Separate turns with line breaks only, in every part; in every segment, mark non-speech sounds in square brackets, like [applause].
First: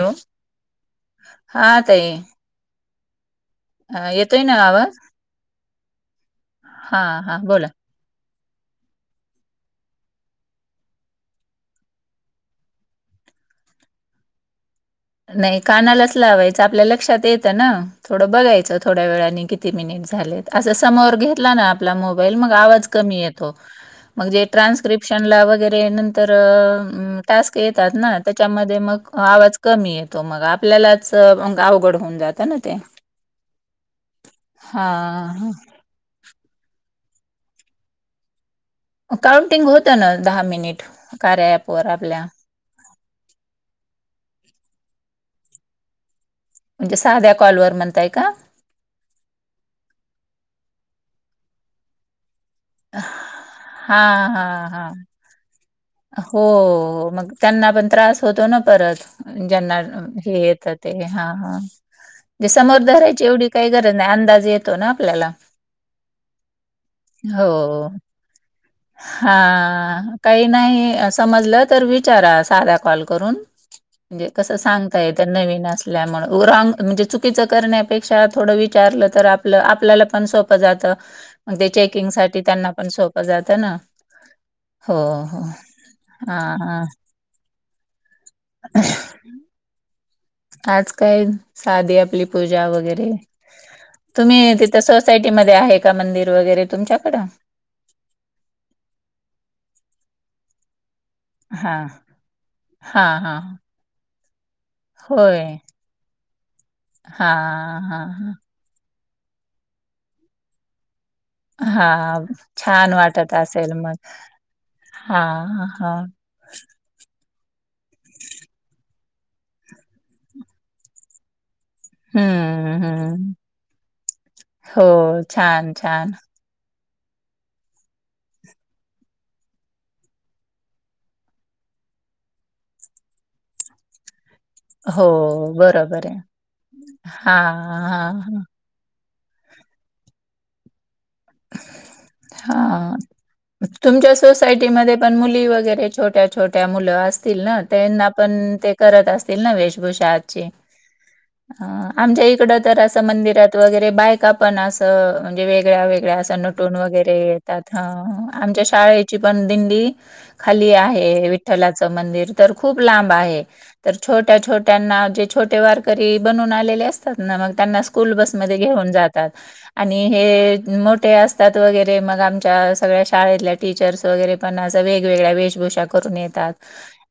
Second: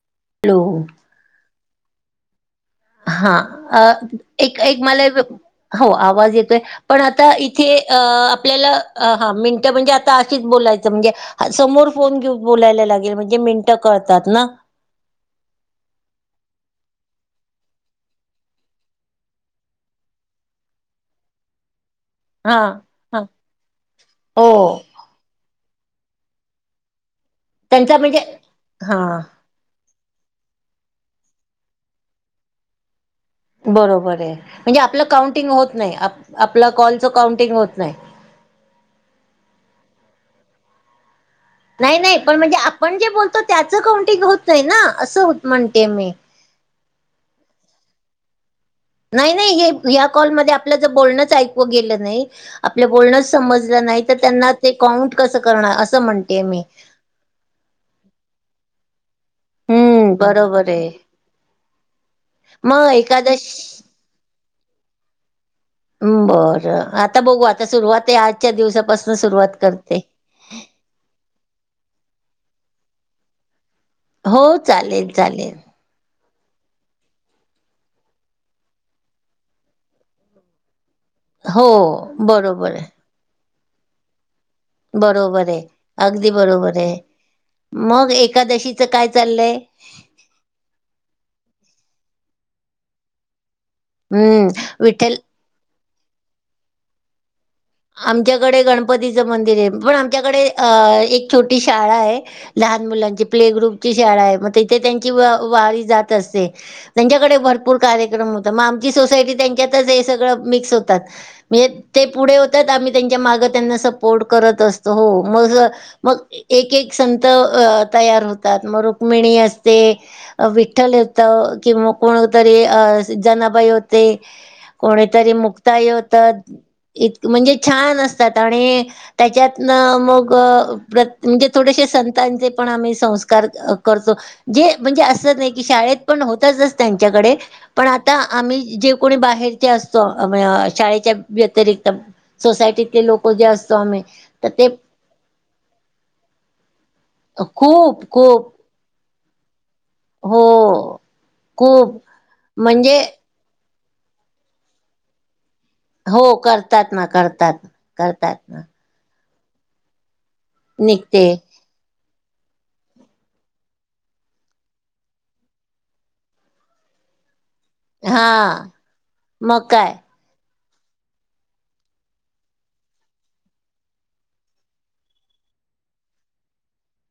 Hello
hello
हा ताई?
हा अ
येतोय ना
एक
आवाज
मला हो आवाज येतोय,
हा
पण आता
हा बोला
इथे अ आपल्याला हा मिनटं म्हणजे आता अशीच बोलायचं म्हणजे समोर फोन घेऊ बोलायला लागेल, म्हणजे मिनटं कळतात ना.
नाही कानालाच लावायचं आपल्या लक्षात येतं ना, थोडं बघायचं थोड्या वेळाने किती मिनिट. झालेत. असं समोर घेतला ना [unintelligible] मोबाईल मग
हा
आवाज
हा
कमी येतो. मग जे
हो
ट्रान्स्क्रिप्ला क्रिप्शनला वगैरे नंतर अ उम टास्क येतात
त्यांचा
ना,
म्हणजे
त्यामध्ये
हा
मग आवाज कमी येतो, मग आपल्यालाच म अवघड होऊन जातं ना ते.
बरोबरये, म्हणजे आपलं काउंटिंग
हा
होत नाही, आपलं कॉलचं काउंटिंग होत नाही
काउंटिंग होतं ना, दहा मिनिट, कार्या ॲप
नाही नाही, पण म्हणजे आपण जे बोलतो त्याचं काउंटिंग होतय ना, असं म्हणते मी.
म्हणजे साध्या कॉलवर म्हणताय का?
नाही नाही हे या कॉलमध्ये आपलं ज बोलणंच ऐकू गेलं नाही आपलं बोलणंच समजलं नाही तर,
हां,
त्यांना
हां,
ते
हां.
काउंट कसं करणार, अस
हो, मग त्यांना पण त्रास होतो ना परत. ज्यांना
हम्म
हे येत
बरोबर आहे
ते, हा हा जे समोर
मग
धरायची
एकादश
एवढी काही गरज ना अंदाज येतो ना आपल्याला.
बरं, आता बघू
हो.
आता, सुरुवात ये आजच्या दिवसापासून सुरुवात करते
हां, काही नाही समजलं तर विचारा, साधा कॉल करून. म्हणजे
हो
कसं सांगता
चालेल
येतं.
चालेल
नवीन अस [unintelligible] म्हणजे राँग चुकीच करण्यापेक्षा, थोडं विचारलं तर आपलं, आपल्याला पण सोपं प जात, मग
हो
ते चेकिंग साठी त्यांना
बरोबर
पण सोप जात ना. हो, हो.
बरोबरये, अगदी
हां, हां.
बरोबरये, मग एकादशीचं काय चाललंय?
आज काय? साधी आपली पूजा वगैरे.
हम्म
तुम्ही तिथं,
विठ्ठल
सोसायटीमध्ये आहे का, मंदिर वगैरे तुमच्याकडं.
आमच्याकडे गणपतीचं मंदिरये, पण आमच्याकडे अ एक छोटी
हां
शाळा ये, लहान
हां
मुलांची
हां
प्ले ग्रुपची शाळाये मग ती ते त्यांची व
होय.
वारी जात असते, त्यांच्याकडे भरपूर
हां हां हां.
कार्यक्रम म आमची सोसायटी त्यांच्यातच हे सगळं मिक्स होतात, म्हजे ते
हां
पुढे तात.
छान
आम्ही त्यांच्या
वाटत
माग
असेल
त्यांना
मग
सपोर्ट करत असतो, हो.
हां हां.
मग एक एक अ संत तयार होतात, मग रुक्मिणी असते. विठ्ठल येतो, किं म कोनोतरी अ
हं, हं.
जनाबाई होती,
हो
कोणीतरी
छान,
मुक्ताई
छान.
होत. म्हणजे छान असतात, आणि त्याच्यातन मग, प्रत् म्हणजे, थोडेशे संतांचे पण, आम्ही संस्कार करतो. जे, म्हणजे
हो
असं नही की, शाळेत
बरोबर आहे.
पण होतातच त्यांच्याकडे,
हां,
पण आता
हां, हां.
आम्ही जे कोणी बाहेरचे असतो, शाळेच्या व्यतिरिक्त,
हां.
सोसायटीतले लोकं
तुमच्या सोसायटीमध्ये पण, मुली वगैरे छोट्या- छोट्या मुलं असतील ना,
खूप
त्यांना
खूप
पण ते करत असतील ना, वेशभूषा आज,
हो खूप
आमच्या इकडं तर,
म्हणजे
असं मंदिरात वगैरे, बायका पण असं, म्हणजे वेगळ्या-वेग गळ्या
हो
असं नटून
करतात ना
वगैरे
करतात
येतात, हं
करतात ना
आमच्या शाळे ची पण दिंडी, खाली
निघते
आहे विठ्ठलाच मंदिर, तर खूप लांब आहे. तर छोट्या-छोट्यांना, जे छोटे वारकरी बनून आलेले असतात ना, मग त्यांना स् कूल
हा
बसमध्ये घेऊन जातात,
मग काय
आणि हे मो टे असतात वगैरे, मग आमच्या सगळ्या शाळेतल्या, टीचर्स वगैरे पण असं, वेगवेगळ्या वेशभूषा करून येतात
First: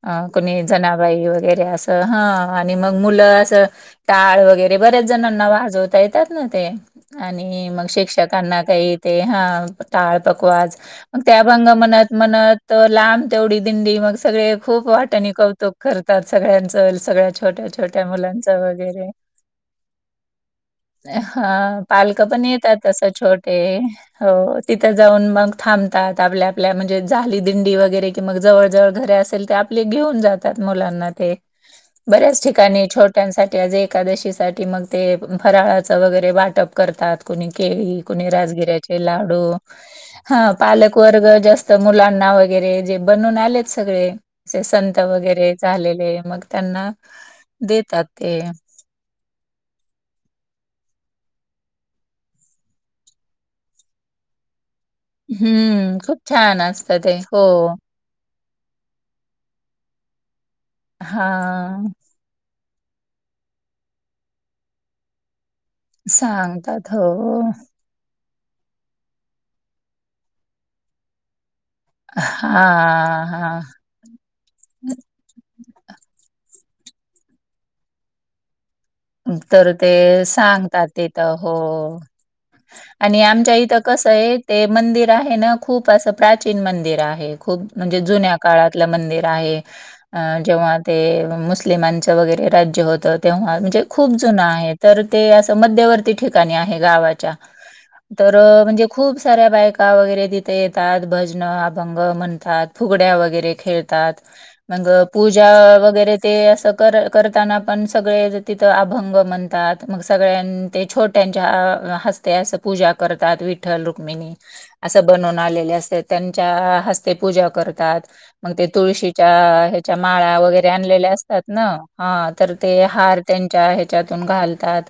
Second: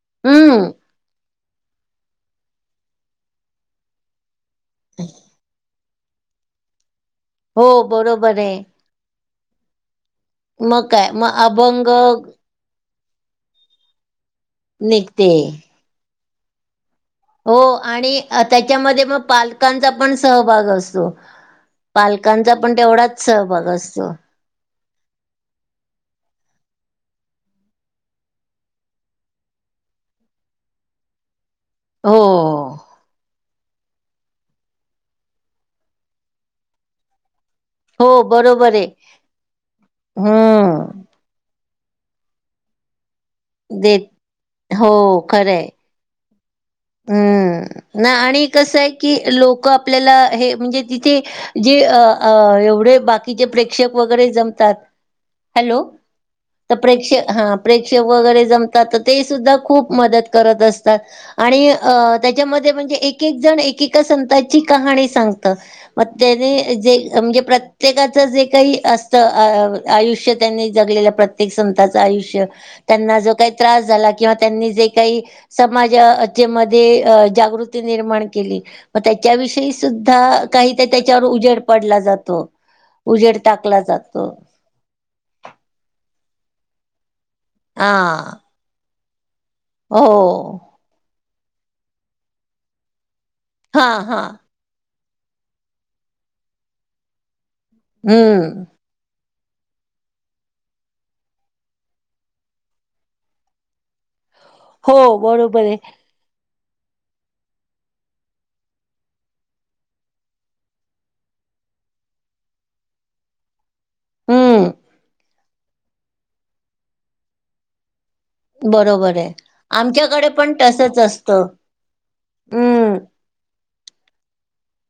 अ कोणी
हम्म
जनाबाई वगैरे, असं हं, आणि मग मुलं असं, टाळ व वगैरे, बऱ्याच जणांना वाजवता येतात ना ते,
हो
आणि मग
बरोबर आहे.
शिक्षकांना ते येते, हं टाळ, पकवाज,
मग काय
म ते
मग
अभंग म्हणत- म्हणत त लांब तेवडी दिंडी, मग सगळे खूप
निघते.
वाटानी कौतुक करतात, सगळ्यांच, सगळ्या
हो
छोट्या-छोट्या
आणि अ,
मुलांचा
त्याच्यामध्ये
वगैरे,
मग पालकांचा पण सहभाग असतो.
हां. पालक पण
पालकांचा
येतात, तसं
तेवढाच
छोटे
सहभाग असतो.
हो, तिथं जाऊन मग थांबतात, आपल्या-आपल्या, म्हणजे झाली दिंडी वगैरे, कि मग जवळ-जवळ घरे असेल त, आप पले घेऊन जातात, मुलांना ते.
[unintelligible]
बऱ्याच ठिकाणी छोट टंयासाठी आज एकादशी साठी, मग ते फराळाचं वगैरे, वाटप करतात, कुणी केळी
हो
कूणी
बरोबर आहे.
राजगिऱ्याचे लाडू, हं पालक
हम्म
वर्ग जास त मुलांना वगैरे, जे बनवून आल तेच
देत
सगळे,
हो
संत वगैरे
खरंय.
झालेले, मग त्यांना
हम्म, न
देतात ते.
आणि कसं ये की, लोकं आपल्याला, हे म्हणजे तिथे जे अ अ एवढे, बाकीचे प्रेक्षक वगैरे, जमतात. हॅलो
हम्म, खूप छान
तर
असतं ते,
प्रेक्षक
हो.
[unintelligible] वगैरे जमतात, त ते सुद्धा खूप मदत करत असता.
हां,
अ त्याच्यामध्ये, म्हणजे एक-एक जण, एकेका संतांची कहाणी सांगत. म त्यानी
सांगतात
जे,
हो.
म्हणजे प्र प्रत्येकाचं जे काही असतं, अ आयुष्य त्यांनी जगलेल्या, प्रत्येक संताच आयुष्य, त्यांना
हां,
जो काही
हां.
त्रास झाला किंवा त्यांनी जे काही, समाजा जे मध्ये, जागृती निर्माण केली. म त्याच्याविषयी
तर ते
सुद्धा, काहीत
सांगतात
त्याच्यावर,
तिथं.
उजेड पडला
हो.
जातो.
आणि
उजेड
आमच्या इथं
टाकला
कसं
जातो.
आहे, ते मंदिर आहे ना, खूप असं प्राचीन मंदिर आहे, खूप
हा
म्हणजे जुन्या काळात पलं मंदिर आहे,
हो.
जेव्हा ते मुस्लिमांच वगैरे, राज्य होत तेव्हा म्हणजे
हा
खूप
हा
जूनं आहे, तर ते असं मध्यवर्ती ठिकाणी आहे, गावाच्या. तर
हम्म
म्हणजे खूप साऱ्या बायका, वगैरे तिथे येतात, भजनं, अभंग म्हणतात, फुगड्या वगैरे खेळतात.
हा [unintelligible]
मग पूजा वगैरे ते, असं कर करताना पण सगळे तिथं अभंग म्हणतात मग सगळ्यां ते छोट्यांच्या हस्ते हं पूजा करतात विठ्ठल-रुक्मिणी
हम्म
असं बनवून आलेले असते त्यांच्या हस्ते पूजा करतात मग ते
बरोबर
तुळशीच्या
आहे
ह्याच्या
आमच्याकडे
माळा
पण
वगैरे
तसच
आणलेल्या असतात
असतं
ना हा तर ते
हम्म
हार त्यांच्या ह्याच्यातून घालतात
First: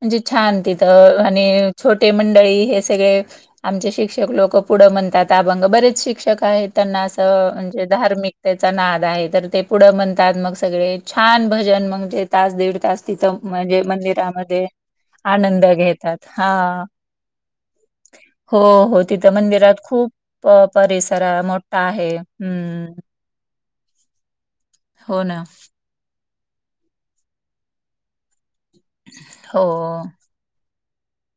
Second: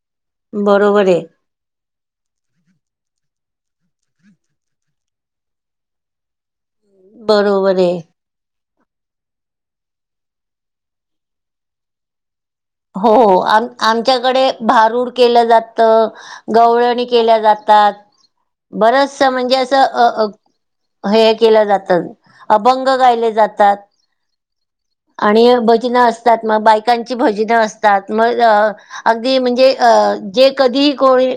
म्हणजे छान
बरोबर आहे
तिथं आणि,, छोटे मंडळी हे सगळे आमचे शिक्षक लोक पुढं म्हणतात अभंग बरेच शिक्षक आहेत त्यांना असं
बरोबर
म्हणजे,
आहे
धार्मिक त्याचा नाद आहे तर ते पुढं म्हणतात मग सगळे छान भजन मगजे तास दीड तास
हो
तिथं
हो,
म्हणजे
आमच्याकडे
मंदिरामध्ये
भारूड केलं
आनंद
जात,
घेतात. हां.
गवळणी केल्या जातात
हो, हो.
बरच
तिथं
म्हणजे
मंदिरात
असं
खूप
अ
प परिसर
हे
अ,
केलं
मोठा
जात
आहे.
अभंग
हं.
गायले जातात
हो ना.
आणि, भजनं असतात मग, बायकांची भजन असतात मग अगदी म्हणजे
हो.
जे कधीही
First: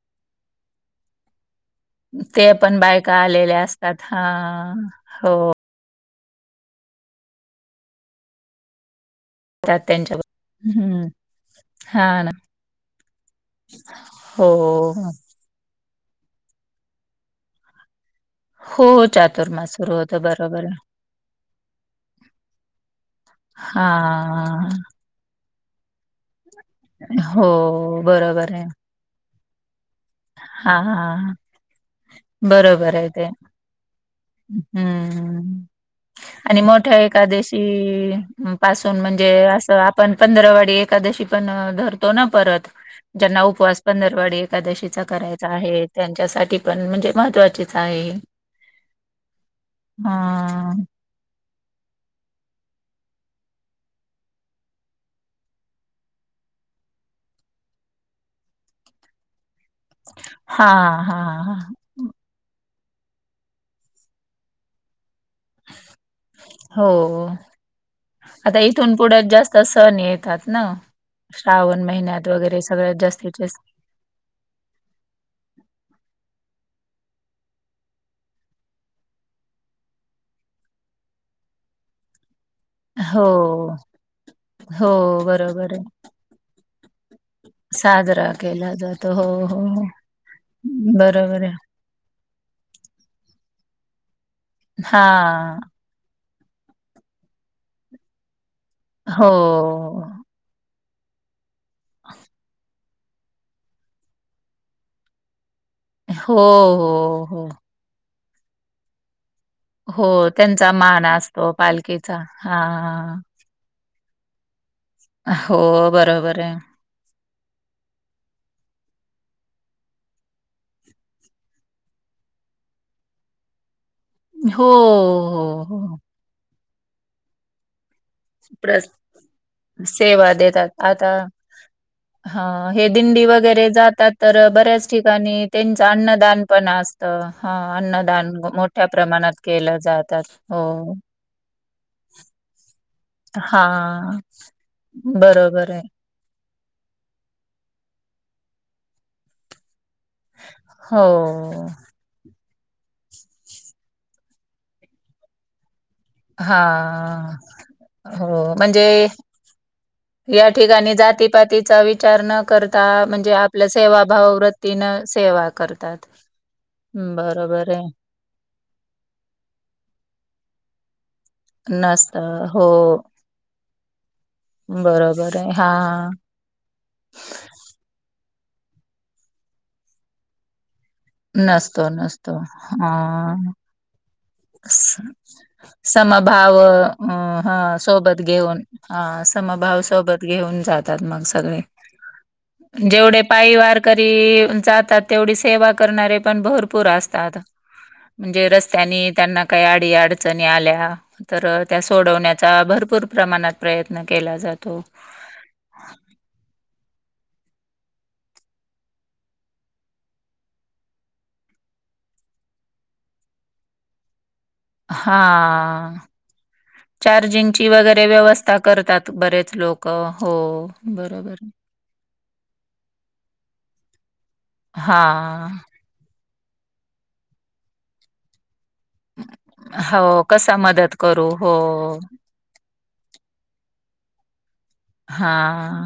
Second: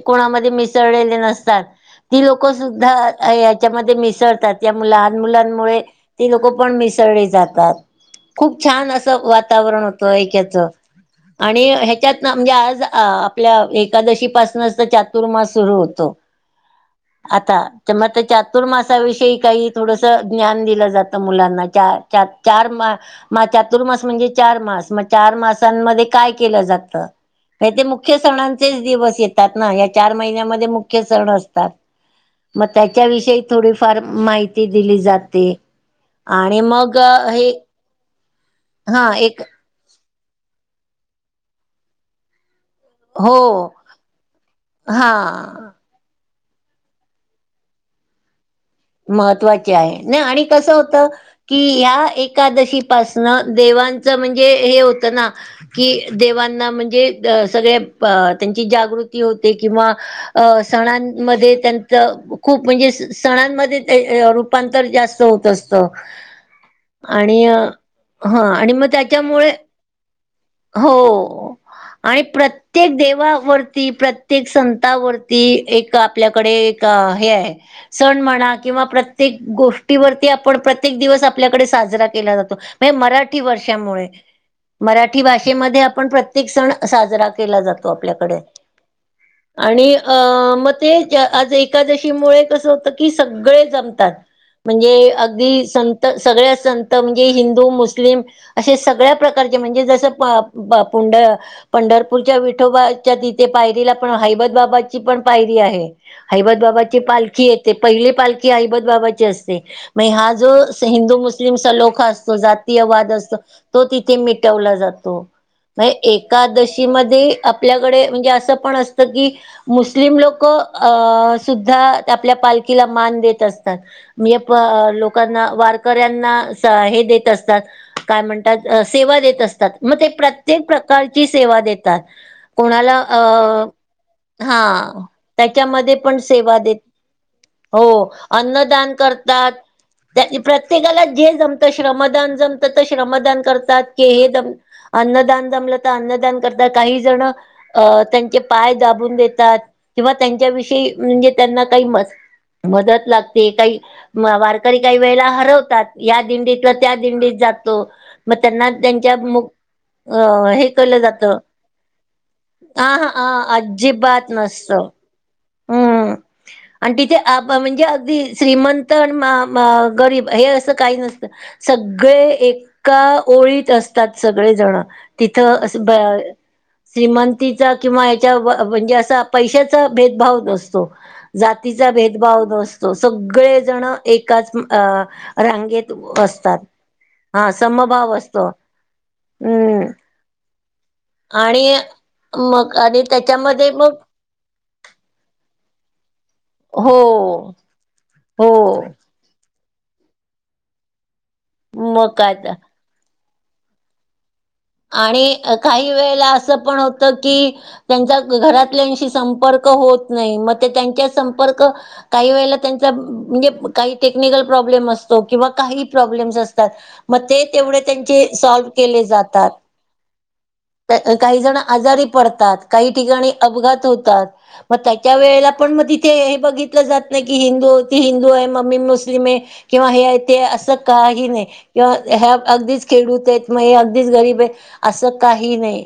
कोणामध्ये मिसळलेले नसतात ती
ते
लोकं
पण बायका
सुद्धा
आलेल्या असतात.
याच्यामध्ये मिसळतात या
हां.
लहान
हो.
मुलांमुळे ते लोक पण मिसळले जातात खूप छान असं
त्यात
वातावरण होतं
त्यांच्या
ऐकायचं
हं.
आणि, ह्याच्यात ना म्हणजे आज आपल्या एकादशी
हो,
पाासूनच तर
हो.
चातुर्मास सुरू होतो, आता च म त्याच्या चातुर्मासा
हो,
विषयी काही
चातुर्मास सुरू
थोडस
होतो.
ज्ञान
बरोबर आहे.
दिलं जातं मुलांना चार, चार, चा मास चातुर्स मास म्हणजे चार
हां.
मास मग चार मासांमध्ये काय केलं जात हे ते
हो,
मुख्य
बरोबर आहे.
सणांचेच दिवस येतात ना या चार महिन्यामध्ये
हां,
मुख्य सण
हां.
असतात मग
बरोबर आहे ते.
त्याच्याविषयी थोडीफार माहिती दिली जाते
हं.
आणि मग
मोठ्या
हे
एकादशी अ, पासून
हा
म्हणजे
एक
असं आपण पंधरावाडी एकादशी पण धरतो ना परत ज्यांना
हो
उपवास पंधरवाडी एकादशीचा करायचा
हा
आहे त्यांच्यासाठी पण म्हणजे महत्त्वाचेच आहे.
महत्त्वाची आहे, ना आणि कसं
हां.
होत कि, ह्या एकादशी पासन देवांचं म्हणजे हे, होतं ना कि देवांना म्हणजे, सगळे अ त्यांची जागृती होते, किंवा अ,
हां, हां.
सणांमध्ये
हां.
त्यां तर खूप म्हणजे सणांमध्ये, ते रूपांतर जास्त होत, जास्त
हो.
आणि हा,
आता
आणि मग
इथून पुढं
त्याच्यामुळे
जास्त सण येतात ना,
हो
श्रावण महिन्यात वगैरे सगळ्यात जास्तीत जास्त
ती प्रत्येक संतावरती एक आपल्याकडे एक हे आहे. सण म्हणा, किंवा प्रत्येक गोष्टीवरती आपण प्रत्येक दिवस आपल्याकडे साजरा केला जातो.
हो,
मराठी वर्षामुळे,
हो.
मराठी मराठी
बरोबर
भाषेमध्ये
आहे.
आपण प्रत्येक सण साजरा केला जातो.
साजरा
आपल्याकडे
केला जातो. हो, हो, हो.
आणि अ, मग, ते, ते
बरोबर
आज
आहे.
एकादशी मुळे कसं असतं की सगळे जतात म्हणजे
हां.
अगदी सगळे संत म्हणजे, हिंदू, मुस्लिम असे सगळे
हो,
प्रकार म्हणजे पुंड, पंढरपूरच्या विठोबाच्या तिथे पायरीला पण हैबत बाबाची पण पायरी आहे.
हो,
हैबत बाबाची
हो,
पालखी
हो.
येते, पहिले पालखी हैबत बाबाची असते.
हो,
महाजो
त्यांचा मान
हिंदू
असतो
मुस्लिमचालोखा
पालखीचा.
असतो. जातीयवाद
हां.
असतो. तो तिथे मिटवला जातो.
हो,
म्ह
बरोबर आहे.
एकादशी मध्ये आपल्याकडे म्हणजे, असं पण असतं की मुस्लिम, लोक अ सुद्धा आपल्या पालखीला मान देत असतात. मी
हो,
पण लोकांना
हो, हो.
वारकऱ्यांना स हे देत असतात काय म्हणतात,
प्रस
सेवा देत असतात. मग ते
सेवा
प्रत्येक
देतात. आता
प्रकारची सेवा देतात,
हां, हे
कोणाला अ
दिंडी वगैरे जातात तर अ, बऱ्याच
हा,
ठिकाणी त्यांचं
त्याच्यामध्ये पण
अन्नदान
सेवा देत
असतं. हां,
हो
अन्नदान मोठ्या
अन्नदान
प्रमाणात
करतात
केलं
त्या
जातात.
[unintelligible]
हो.
प्रत्येकाला जे जमतं श्रमदान जमतं तर श्रमदान करतात
हां,
[unintelligible] अन्नदान
बरोबर
जमलं
आहे.
तर अन्नदान करतात काही जण, अ त्यांचे पाय दाबून देतात. किंवा त्यांच्या विषयी म्हणजे त्यांना
हो.
काही मस मदत लागते काही, वारकरी काही वेळेला हरवतात. या दिंडीतला त्या
हा,
दिंडीत जातो मग
हो,
त्यांना
म्हणजे
त्यांच्या मु अ
या
हे
ठिकाणी
केलं जातं
जातीपातीचा विचार न करता
हा हा
म्हणजे आपलं
अजिबात
सेवाभाव
नसतं
वृत्तीनं सेवा करतात.
हम्म आणि तिथे आप
बरोबर
म्हणजे
आहे.
अगदी श्रीमंत तर म म गरीब हे असं काही नसतं, सगळे
नसतं हो
एका ओळीत असतात सगळेजण
बरोबर आहे
तिथं
हा
असं श्रीमंतीचा किंवा याच्या व [unintelligible] म्हणजे, असा पैशाचा भेदभाव नसतो.
नसतो
जातीचा
नसतो
भेदभाव नसतो
हा.
सगळेजणं एकाच अ रांगेत
समभाव
बसतात,
अ
हा समभाव
सोबत
असतो.
घेऊन हा समभाव
हम्म
सोबत घेऊन जातात, मग सगळे.
आणि मग आणि
जेवढे पायी
त्याच्यामध्ये मग
वारकरी जातात तेवढी सेवा करणारे पण भरपूर
हो
असतात.
हो
म्हणजे रस्त्यानी त्यांना काही अडी अडचणी आल्या तर त्या
मग काय तर
सोडवण्याचा भरपूर प्रमाणात प्रयत्न केला जातो.
आणि काही वेळेला असं पण होत की त्यांचा घरातल्याशी संपर्क होत नाही, मग ते त्यांच्या संपर्क काही वेळेला त्यांचा म्हणजे काही टेक्निकल प्रॉब्लेम
हा
असतो, किंवा काही प्रॉब्लेम्स असतात. मग ते
चार्जिंगची
तेवढे त्यांचे सॉल्व केले जातात.
का हो बरोबर.
काही जण आजारी पडतात काही ठिकाणी अपघात होतात. मग
हा
त्याच्या वेळेला पण तिथे हे बघितलं जात नाही की हिंदू ती हिंदू आहे मग मी मुस स्लिम आहे किंवा
हो
हे
कसा
असं
मदत
काही
करू
नाही
हो
किंवा ह्या अगदीच खेडूत आहेत मग अगदीच गरीब आहे
हा.
काही नाही,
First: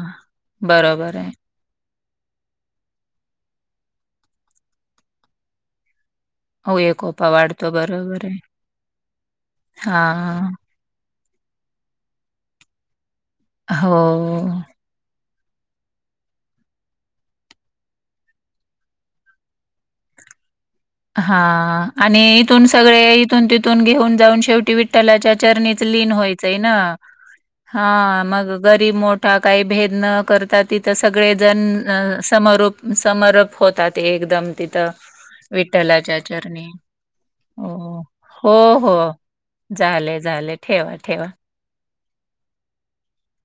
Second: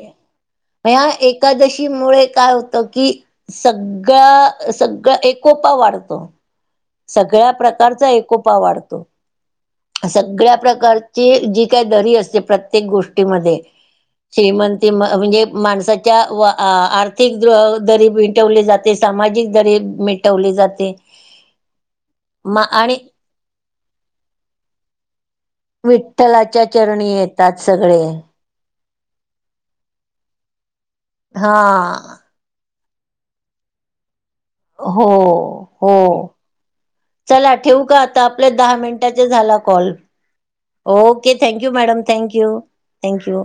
बरोबर
[unintelligible]
आहे
एकादशी मुळे काय होतं की सगळ्या सगळं एकोपा वाढतो.
हो एकोपा
सगळ्या
वाढतो
प्रकारचा
बरोबर आहे
एकोपा वाढतो, सगळ्या
हा
प्रकार ची जी काय दरी असते प्रत्येक गोष्टीमध्ये
हो.
श्रीमंत. ते म म्हणजे माणसाच्या आर्थिक द-दरी मिटवली जाते, सामाजिक दरीे मिट टवली जाते.
हा आणि
म
इथून
आणि
सगळे इथून तिथून घेऊन जाऊन शेवटी विठ्ठलाच्या चरणीच लीन होय.
अच्छा चरणी येतात सगळे.
मग गरीब मोठा काही भेद न करता तिथं सगळे
हा
जण अ समरूप, समरूप होतात एकदम. तिथं
हो. हो
[unintelligible] चरणी
चला
हो,
ठेऊ का
हो.
आता आपल्या दहा
हो, हो.
मिनटाचे झाला कॉल.
झाले, झाले. ठेवा, ठेवा.
Okay! Thank you madam, thank you, thank you.